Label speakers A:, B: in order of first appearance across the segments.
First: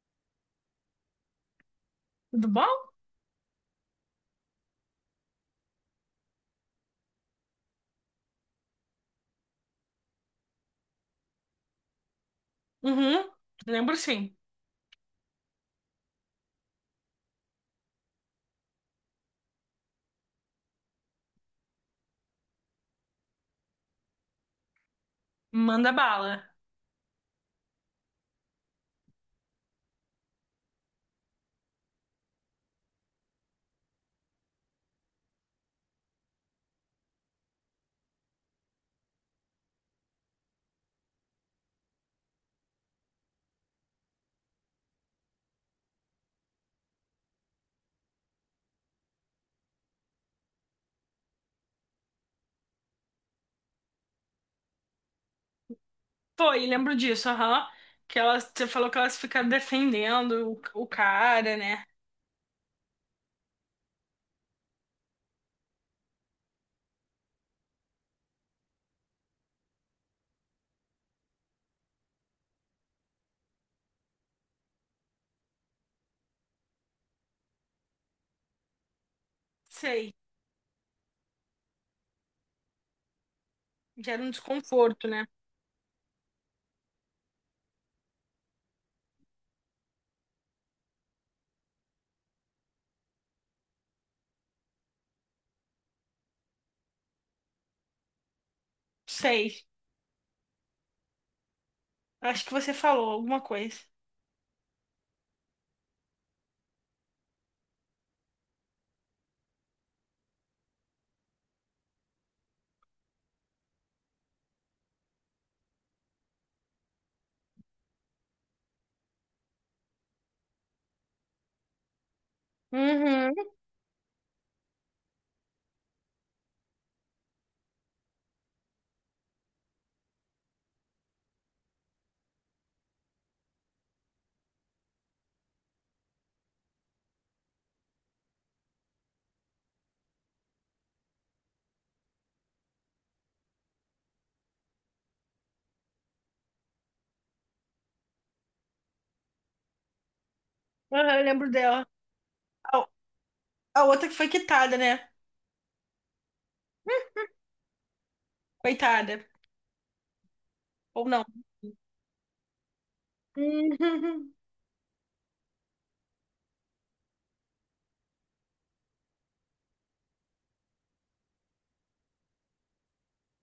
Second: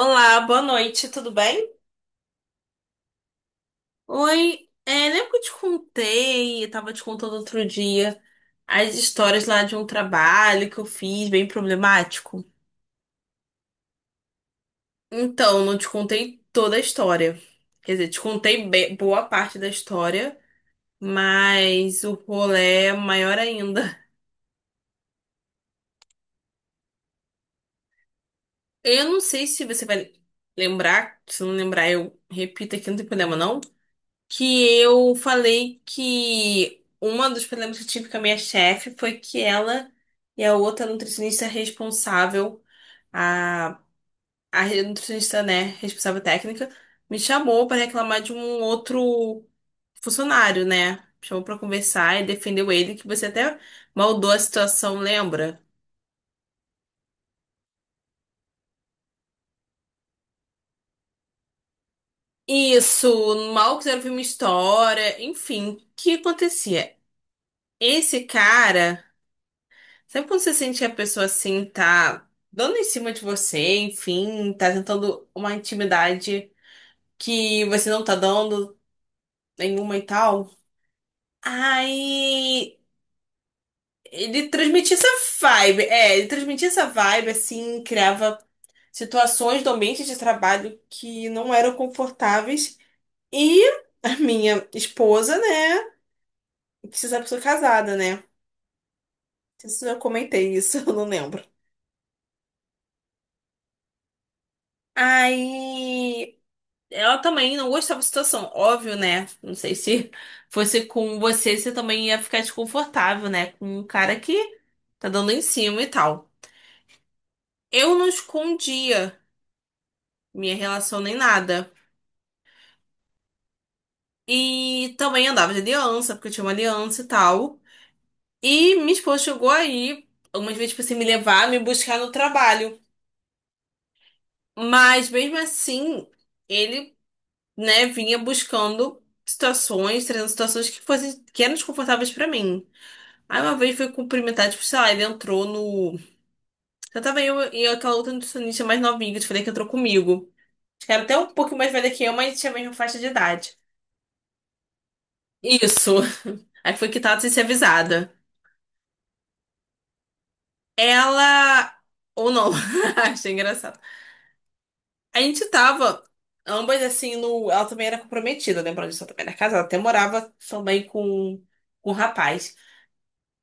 A: Olá, boa noite, tudo bem?
B: Tudo bom?
A: Oi, é, lembra que eu te contei, eu tava te contando outro dia, as histórias lá de um trabalho que eu fiz bem problemático?
B: Uhum, lembro sim.
A: Então, não te contei toda a história. Quer dizer, te contei boa parte da história, mas o rolê é maior ainda.
B: Manda bala.
A: Eu não sei se você vai lembrar, se não lembrar, eu repito aqui, não tem problema, não. Que eu falei que uma dos problemas que eu tive com a minha chefe foi que ela e a outra nutricionista responsável, a, a nutricionista, né, responsável técnica, me chamou para reclamar de um outro funcionário, né? Chamou para conversar e defendeu ele, que você até maldou a situação, lembra?
B: Foi, lembro disso, aham. Que elas, você falou que elas ficaram defendendo o cara, né?
A: Isso, mal quiseram ouvir minha história, enfim, o que acontecia? Esse cara. Sempre quando você sente que a pessoa assim tá dando em cima de você, enfim, tá tentando uma intimidade que você não tá dando nenhuma e
B: Sei.
A: tal. Aí
B: Gera um
A: ele transmitia
B: desconforto,
A: essa
B: né?
A: ele transmitia essa vibe assim, criava situações do ambiente de trabalho que não eram confortáveis. E a minha esposa, né, que você sabe que eu sou casada, né?
B: Sei.
A: Não sei se eu comentei isso, eu não lembro.
B: Acho que você falou alguma coisa.
A: Aí ela também não gostava da situação, óbvio, né? Não sei se fosse com você, você também ia ficar desconfortável, né? Com um cara que tá dando em cima e tal. Eu não escondia minha relação nem nada.
B: Uhum.
A: E também andava de aliança, porque eu tinha uma aliança e tal. E minha esposa chegou aí algumas vezes pra assim, me levar, me buscar no trabalho. Mas mesmo assim, ele, né, vinha buscando situações, trazendo situações que fossem, que eram desconfortáveis pra mim. Aí uma vez foi cumprimentar, tipo, sei lá, ele entrou no. Já tava eu e aquela outra nutricionista mais novinha que eu te falei que entrou comigo. Acho que era até
B: Aham, eu
A: um
B: lembro
A: pouquinho mais
B: dela.
A: velha que eu, mas tinha a mesma
B: A,
A: faixa de idade.
B: a outra que foi quitada, né?
A: Isso. Aí foi quitada sem ser avisada.
B: Coitada. Ou não.
A: Ela. Ou não. Achei engraçado.
B: Uhum.
A: A gente tava, ambas assim, no. Ela também era comprometida, lembrando disso, ela também era casada. Até morava também com um rapaz.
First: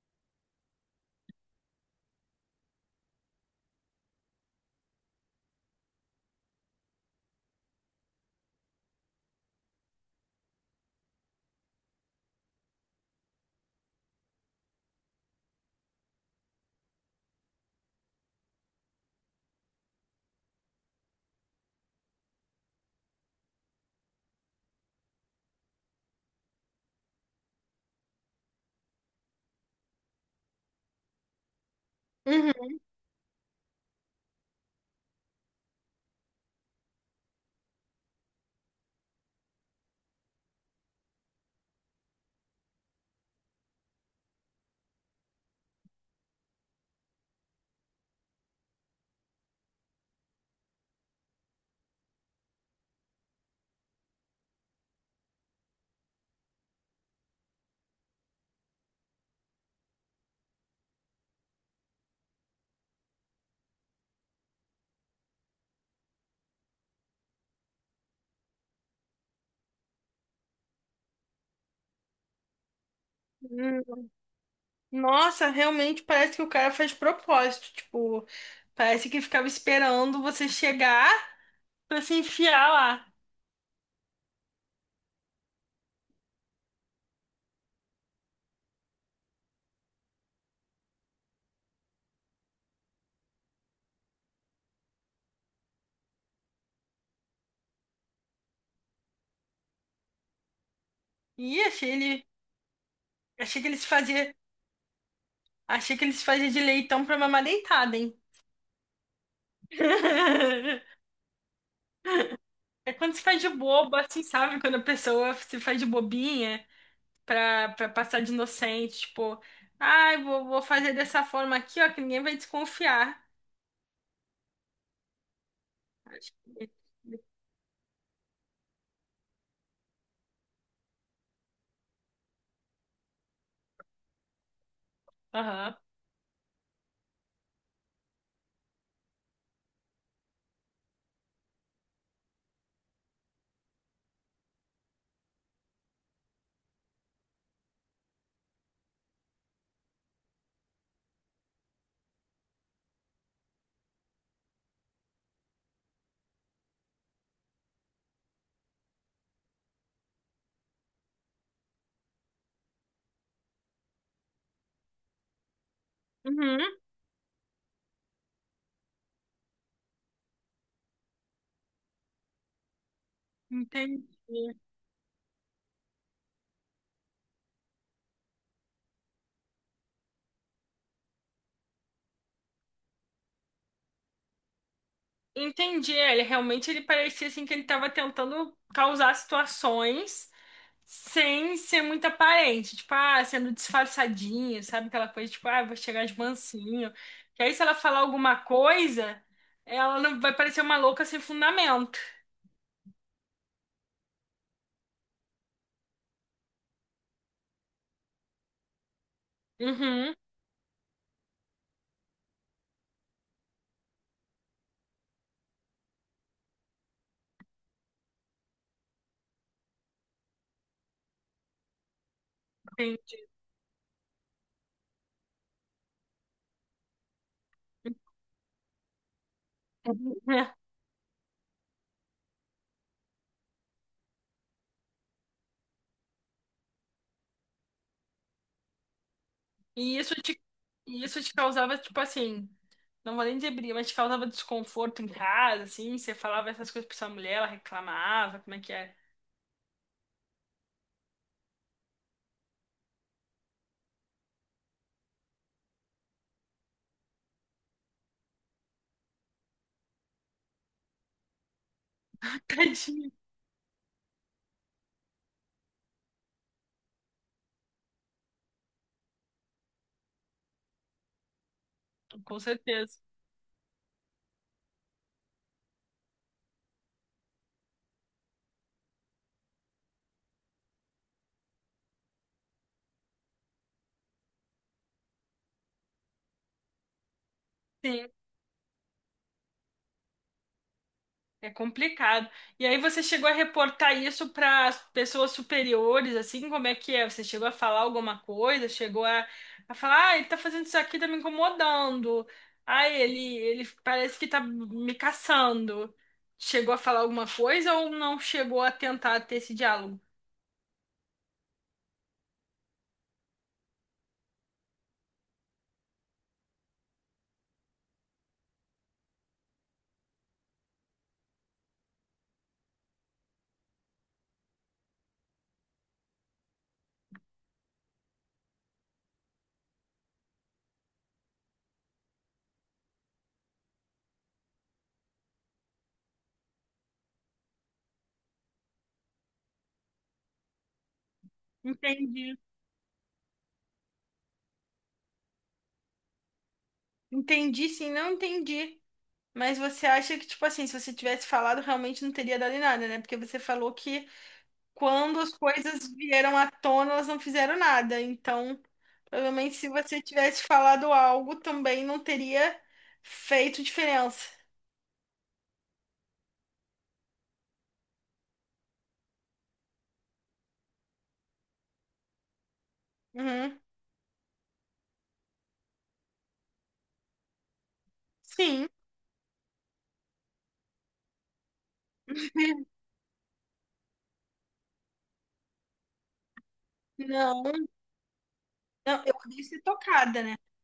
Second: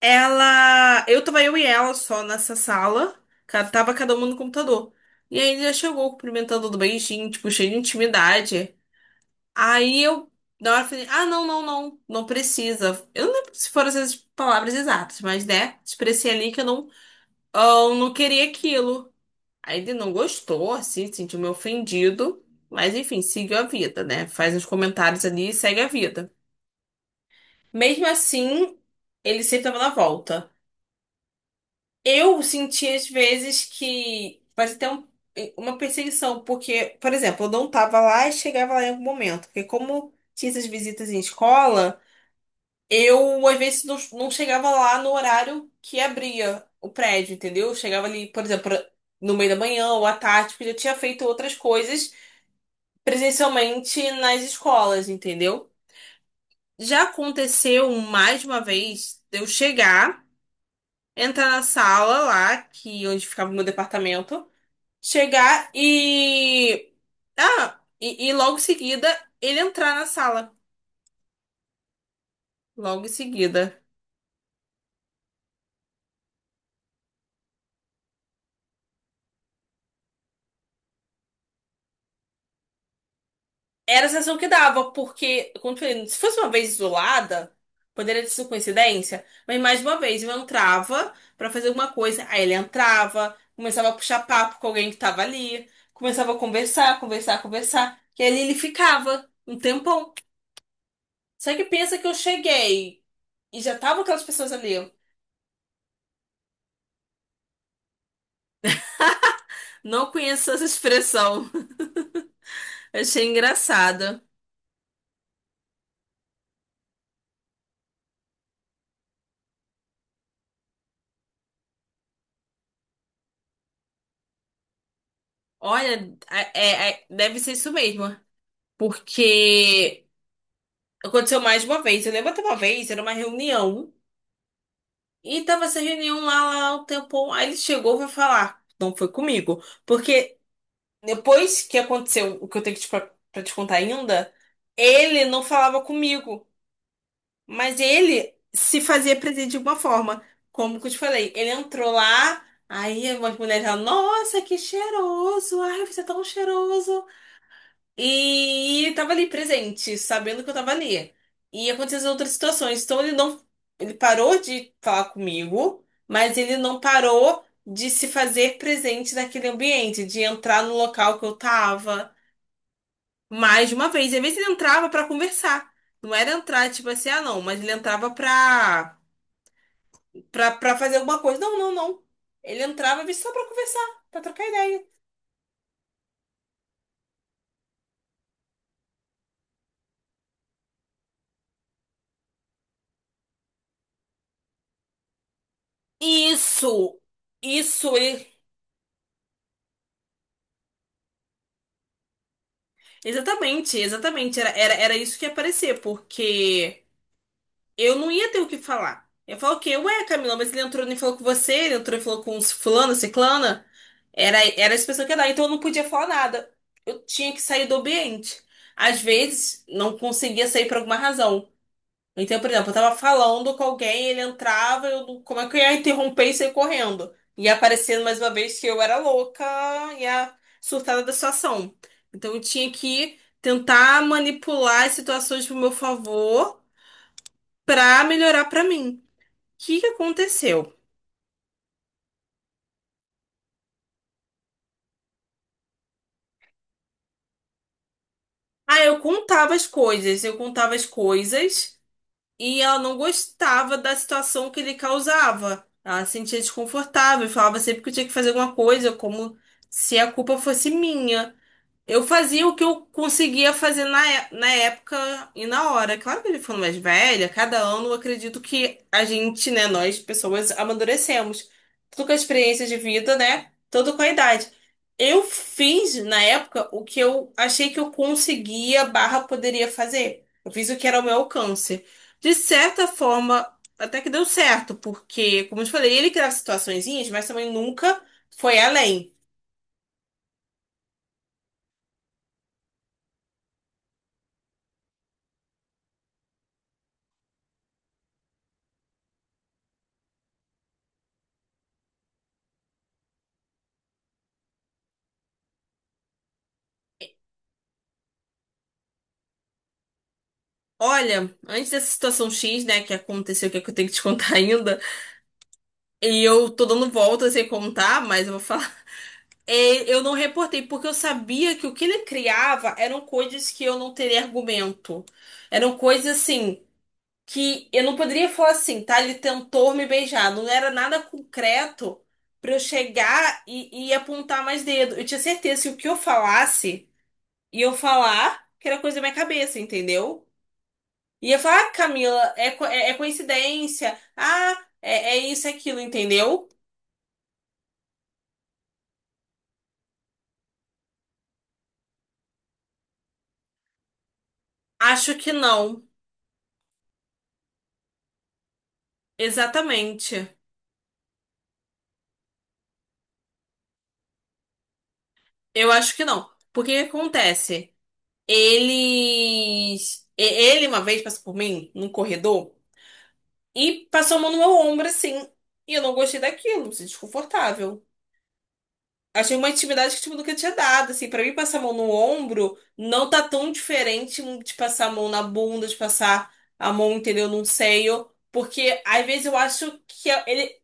A: Ela. Eu tava eu e ela só nessa sala. Tava cada uma no computador. E aí ele já chegou cumprimentando do beijinho, tipo, cheio de intimidade. Aí eu, na hora, falei: ah, não, não, não, não precisa. Eu não lembro se foram essas palavras exatas, mas né, expressei ali que eu não, "ah, eu não queria aquilo." Aí ele não gostou, assim, sentiu meio ofendido. Mas enfim, seguiu a vida, né? Faz uns comentários ali e segue a vida. Mesmo assim, ele sempre tava na volta. Eu
B: Uhum.
A: senti às vezes que vai ter uma perseguição, porque, por exemplo, eu não tava lá e chegava lá em algum momento. Porque como tinha essas visitas em escola, eu às vezes não chegava lá no horário que abria o prédio, entendeu? Eu chegava ali, por exemplo, no meio da manhã ou à tarde, porque eu já tinha feito outras coisas presencialmente nas escolas, entendeu? Já aconteceu mais uma vez de eu chegar, entrar na sala lá, que onde ficava o meu departamento. Chegar e. Ah, e logo em seguida ele entrar na sala. Logo em seguida.
B: Uhum. Nossa, realmente parece que o cara faz propósito. Tipo, parece que ficava esperando você chegar, pra se enfiar lá.
A: Era a sensação que dava, porque, como eu falei, se fosse uma vez isolada, poderia ter sido coincidência, mas mais uma vez eu entrava pra fazer alguma coisa, aí ele entrava, começava a puxar papo com alguém que tava ali, começava a conversar, conversar, conversar, e ali ele ficava um tempão. Só
B: E
A: que
B: achei
A: pensa que eu
B: ele.
A: cheguei e
B: Achei que
A: já
B: eles
A: tava aquelas
B: fazia.
A: pessoas ali.
B: Achei que eles fazia de leitão pra mamar deitada, hein?
A: Não conheço essa expressão,
B: É quando se
A: achei
B: faz de bobo,
A: engraçada.
B: assim, sabe? Quando a pessoa se faz de bobinha pra passar de inocente, tipo, ai, vou fazer dessa forma aqui, ó, que ninguém vai desconfiar.
A: Olha,
B: Acho que-
A: é, deve ser isso mesmo. Porque aconteceu mais de uma vez. Eu lembro até uma vez, era uma reunião. E tava
B: Aham.
A: essa reunião lá, lá um tempão. Aí ele chegou e foi falar. Não foi comigo. Porque depois que aconteceu o que eu tenho que te, pra te contar ainda, ele não falava comigo. Mas ele se fazia presente de uma forma. Como que eu te falei? Ele entrou lá. Aí umas mulheres falaram, nossa, que cheiroso! Ai, você é tão cheiroso! E ele tava ali presente, sabendo que eu tava ali. E aconteceu as outras situações. Então ele não. Ele parou de falar comigo, mas ele
B: Uhum,
A: não parou de se fazer presente naquele ambiente, de entrar no local que eu tava. Mais de uma vez. E
B: entendi.
A: às vezes ele entrava pra conversar. Não era entrar, tipo assim, ah, não, mas ele entrava pra fazer alguma coisa. Não, não, não. Ele entrava às vezes, só pra conversar, pra trocar ideia.
B: Entendi. É, ele realmente, ele parecia assim que ele tava tentando causar situações. Sem ser muito aparente, tipo, ah, sendo disfarçadinho, sabe? Aquela coisa, tipo, ah, vou chegar de mansinho.
A: Isso!
B: Que aí, se ela
A: Isso,
B: falar
A: ele
B: alguma coisa, ela não vai parecer uma louca sem fundamento.
A: exatamente, exatamente. Era isso que ia aparecer, porque eu não ia ter o que falar. Eu falo o quê? Ué,
B: Uhum,
A: Camila, mas ele entrou e falou com você, ele entrou e falou com os fulano, ciclana. Era essa pessoa que ia dar, então eu não podia falar nada. Eu tinha que sair do ambiente. Às vezes, não conseguia sair por alguma razão. Então, por exemplo, eu tava
B: entendi.
A: falando com alguém, ele entrava, eu, não- como é que eu ia interromper e sair correndo? E aparecendo mais uma vez que eu era louca e a
B: É.
A: surtada da situação. Então, eu tinha que tentar manipular as situações pro meu favor pra melhorar pra mim. O que que
B: E isso te,
A: aconteceu?
B: e isso te causava, tipo assim, não vou nem dizer briga, mas te causava desconforto em casa, assim, você falava essas coisas pra sua mulher, ela reclamava, como é que
A: Ah,
B: é?
A: eu contava as coisas, eu contava as coisas. E ela não gostava da situação que ele causava. Ela se sentia desconfortável e falava sempre que eu tinha que fazer alguma coisa, como se a culpa fosse minha. Eu fazia o que eu
B: Tadinha,
A: conseguia fazer na época e na hora. Claro que eu já ficando mais velha, cada ano eu acredito que a gente, né, nós pessoas, amadurecemos. Tudo com a
B: com
A: experiência de
B: certeza.
A: vida, né? Tudo com a idade. Eu fiz, na época, o que eu achei que eu conseguia, barra, poderia fazer. Eu fiz o que era ao meu alcance. De certa forma, até que deu certo, porque, como eu te falei, ele criava situaçõezinhas, mas também nunca
B: Sim.
A: foi além.
B: É complicado. E aí você chegou a reportar isso para as pessoas superiores, assim, como é que é? Você chegou a falar alguma coisa? Chegou a falar, ah, ele tá fazendo isso aqui, tá me incomodando. Ah, ele parece que tá me caçando. Chegou a falar alguma coisa ou não chegou a tentar ter esse diálogo?
A: Olha, antes dessa situação X, né, que aconteceu, que é que eu tenho que te contar ainda, e eu tô dando volta sem contar, mas eu vou falar. É, eu não reportei, porque eu sabia que o que ele criava eram coisas que eu não teria argumento. Eram coisas assim, que eu não poderia falar assim, tá? Ele tentou me beijar. Não era nada concreto pra eu chegar e apontar mais dedo. Eu tinha certeza que o que eu falasse, ia eu falar que era coisa da minha cabeça, entendeu? E ia falar, ah, Camila,
B: Entendi.
A: é coincidência. Ah, é isso, é aquilo, entendeu?
B: Entendi, sim, não entendi. Mas você acha que, tipo assim, se você tivesse falado, realmente não teria dado em nada, né? Porque você falou que,
A: Acho
B: quando as
A: que não.
B: coisas vieram à tona, elas não fizeram nada. Então, provavelmente, se você
A: Exatamente.
B: tivesse falado algo, também não teria feito diferença.
A: Eu acho que não. Porque o que acontece? Ele uma vez passou por mim, num corredor,
B: Uhum.
A: e passou a mão no meu ombro assim. E eu não gostei daquilo, me senti desconfortável.
B: Sim.
A: Achei uma intimidade que, tipo, nunca tinha dado, assim. Pra mim, passar a mão no ombro não tá tão diferente de passar a mão na bunda, de passar a mão, entendeu, num
B: Não,
A: seio. Porque,
B: não,
A: às
B: eu
A: vezes, eu
B: podia ser
A: acho que
B: tocada, né?
A: ele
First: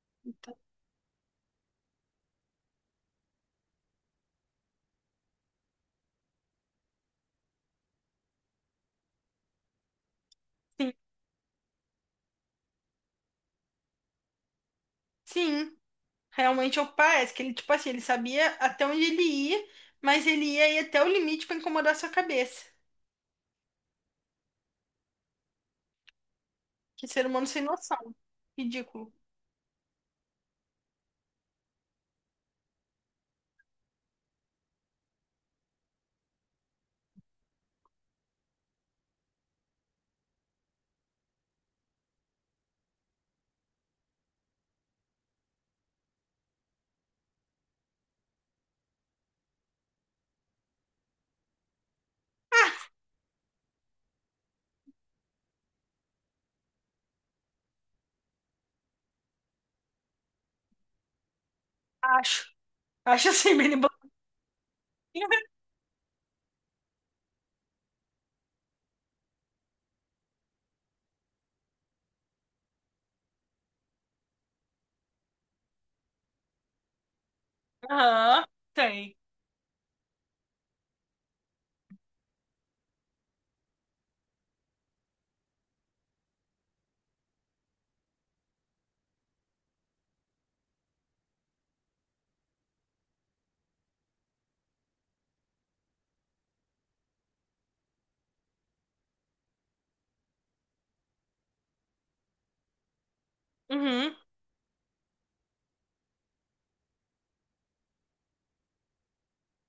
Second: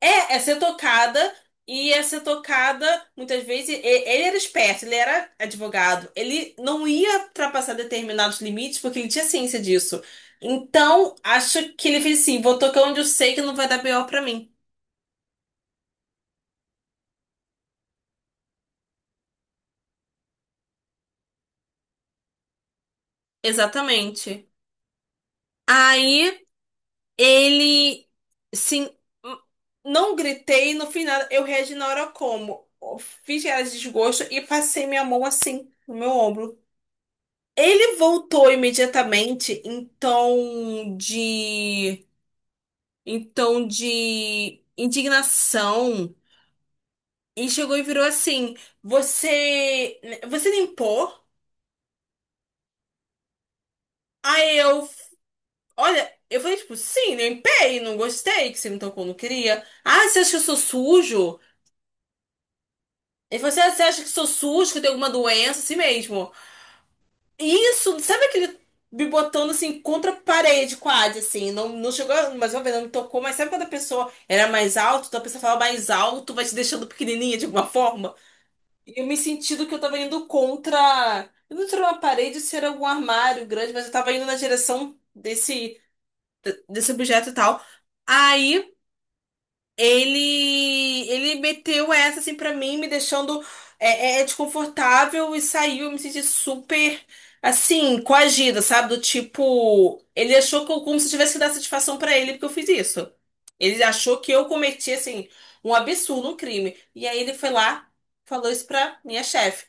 A: é, é
B: Então,
A: ser tocada e é ser tocada, muitas vezes, ele era esperto, ele era advogado. Ele não ia ultrapassar determinados limites porque ele tinha ciência disso.
B: sim,
A: Então, acho que ele fez assim, vou tocar onde eu sei que não vai dar pior pra mim.
B: sim. Realmente eu parece que ele, tipo assim, ele sabia até onde ele ia, mas ele ia ir até o limite pra incomodar sua cabeça.
A: Exatamente. Aí...
B: Que ser humano sem noção.
A: Ele, sim,
B: Ridículo.
A: hum, não gritei, no final eu reagi na hora como? Fiz cara de desgosto e passei minha mão assim no meu ombro. Ele voltou imediatamente em tom de indignação e chegou e virou assim: "Você, você limpou?" Aí eu, olha, eu falei tipo: "Sim, limpei, não gostei que você me tocou, não queria." "Ah, você acha que eu sou sujo?"
B: Acho. Acho
A: Ele falou
B: assim,
A: assim, ah,
B: bem
A: você acha que
B: bobinho.
A: sou sujo, que eu tenho alguma doença, assim mesmo. Isso, sabe aquele me botando assim contra a parede, quase, assim. Não, não chegou, mas uma vez não me tocou, mas sabe quando a pessoa era mais alta, então a pessoa falava mais alto, vai te deixando pequenininha de alguma forma?
B: Aham,
A: E eu
B: tem.
A: me senti do que eu tava indo contra. Eu não tirou uma parede, se era algum armário grande, mas eu tava indo na direção desse objeto e tal. Aí. Ele meteu essa assim pra mim, me deixando desconfortável e saiu. Eu me senti super assim, coagida, sabe? Do tipo, ele achou que eu, como se eu tivesse que dar satisfação pra ele porque eu fiz isso. Ele
B: Uhum.
A: achou que eu cometi assim um absurdo, um crime. E aí ele foi lá, falou isso pra minha chefe.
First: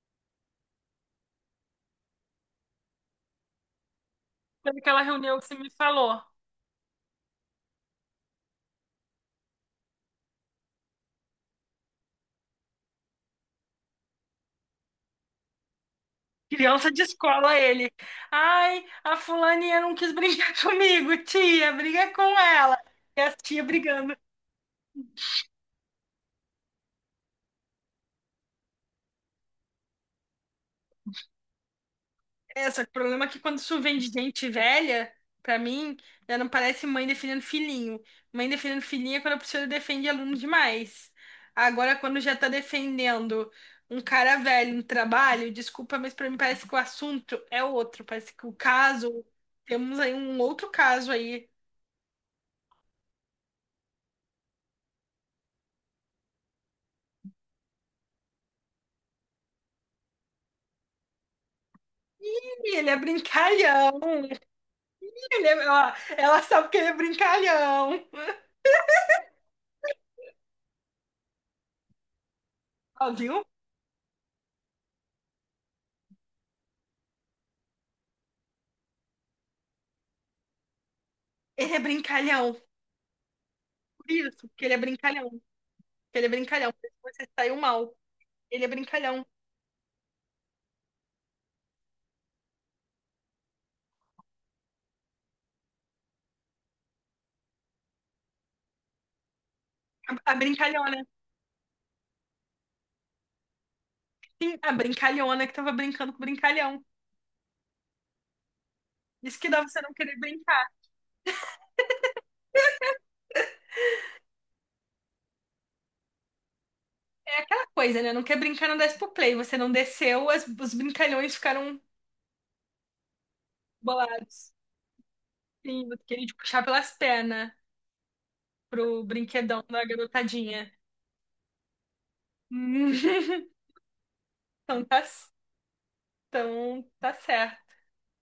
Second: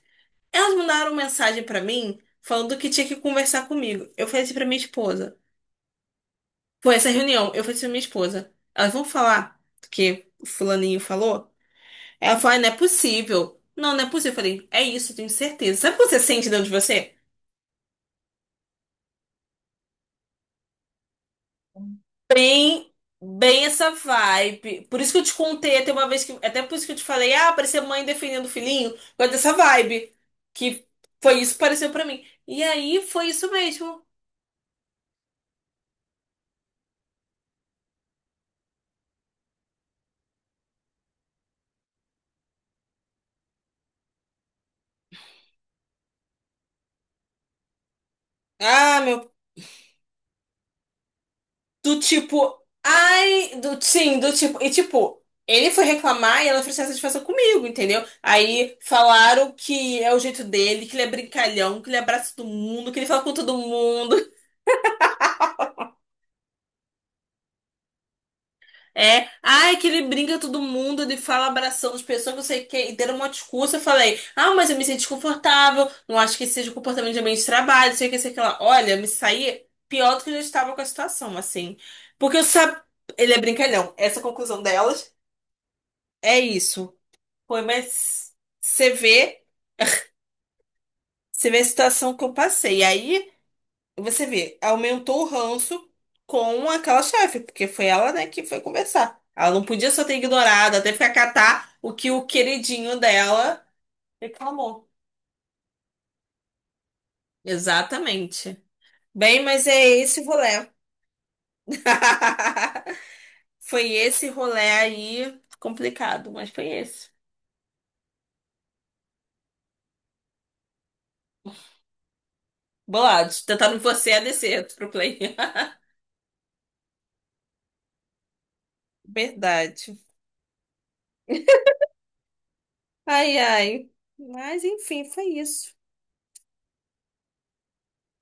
A: Elas mandaram mensagem pra mim falando que tinha que conversar comigo. Eu falei assim pra
B: Foi
A: minha
B: naquela
A: esposa.
B: reunião que você me falou.
A: Foi essa reunião, eu falei assim pra minha esposa. Elas vão falar do que o fulaninho falou? Ela falou, "Ai, não é possível. Não, não é possível." Eu falei, é isso, eu tenho certeza. Sabe o que você sente dentro de
B: Criança de
A: você?
B: escola, ele. Ai, a fulaninha não quis brigar comigo, tia, briga com ela.
A: Bem,
B: E as tia
A: bem essa
B: brigando.
A: vibe. Por isso que eu te contei até uma vez que. Até por isso que eu te falei, ah, parecia mãe defendendo o filhinho. Foi dessa vibe. Que foi isso que pareceu pra mim. E
B: É, só que o
A: aí
B: problema
A: foi
B: é que,
A: isso
B: quando isso vem
A: mesmo.
B: de gente velha, pra mim, já não parece mãe defendendo filhinho. Mãe defendendo filhinha é quando a professora defende aluno demais. Agora, quando já tá defendendo um cara velho no trabalho, desculpa, mas pra mim parece que o assunto é outro. Parece que o
A: Ah,
B: caso.
A: meu
B: Temos aí um outro caso aí.
A: do tipo, ai, do, sim, do tipo, e tipo, ele foi reclamar e ela ofereceu essa satisfação comigo, entendeu? Aí falaram que é o jeito dele, que ele é brincalhão, que ele abraça todo
B: E ele
A: mundo,
B: é
A: que ele fala com todo
B: brincalhão.
A: mundo.
B: Ó, ela sabe que ele é brincalhão.
A: É, ai, que ele brinca com todo mundo, ele fala abraçando as pessoas, não sei o que, e
B: Ó,
A: deram uma
B: viu?
A: discurso, eu falei, ah, mas eu me sinto desconfortável, não acho que esse seja o comportamento de ambiente de trabalho, não sei o que, sei o que lá. Olha, eu me saí pior do que eu já estava com a situação,
B: Ele
A: assim.
B: é
A: Porque eu
B: brincalhão.
A: sabe, ele é brincalhão,
B: Por
A: essa é a
B: isso,
A: conclusão
B: porque ele é
A: delas.
B: brincalhão. Que ele é
A: É
B: brincalhão. Por isso
A: isso.
B: você saiu
A: Foi,
B: mal.
A: mas
B: Ele é
A: você
B: brincalhão.
A: vê, você vê a situação que eu passei. E aí você vê, aumentou o ranço com aquela chefe, porque foi ela, né, que foi conversar. Ela não podia só ter
B: A
A: ignorado, até
B: brincalhona.
A: ficar catar o que o queridinho dela
B: Sim, a
A: reclamou.
B: brincalhona que tava brincando com o brincalhão.
A: Exatamente.
B: Isso
A: Bem,
B: que dá
A: mas é
B: você não querer
A: esse
B: brincar.
A: rolê. Foi esse rolê aí complicado, mas foi esse.
B: É aquela coisa, né? Não quer brincar, não desce pro play. Você não desceu, os brincalhões ficaram
A: Bolado, tentando você a
B: bolados.
A: descer pro play.
B: Sim, você queria te puxar pelas pernas pro brinquedão da
A: Verdade.
B: garotadinha. Hum.
A: Ai, ai. Mas
B: Então tá
A: enfim, foi isso.
B: Então, tá certo.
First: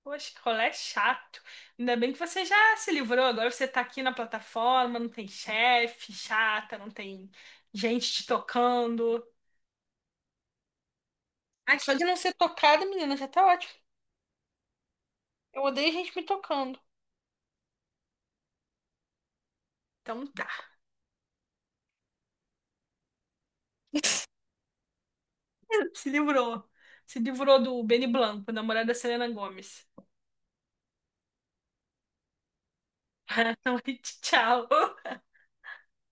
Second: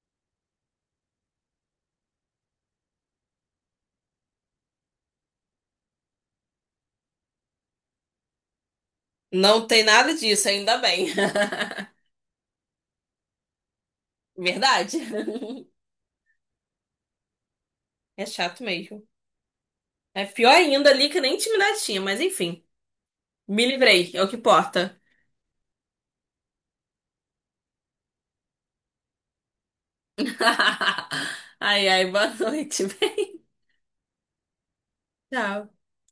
B: Poxa, que rolê chato. Ainda bem que você já se livrou. Agora você tá aqui na plataforma, não tem chefe chata, não tem gente te tocando.
A: Não tem nada disso, ainda bem.
B: Ai, só de não ser tocada, menina, já tá ótimo.
A: Verdade.
B: Eu odeio gente me tocando.
A: É chato mesmo. É
B: Então tá.
A: pior ainda ali que nem intimidade tinha, mas enfim. Me livrei, é o que importa.
B: Se livrou. Se livrou do Benny Blanco, namorado da Selena Gomes.
A: Ai, ai, boa noite.
B: Boa noite, tchau.
A: Tchau.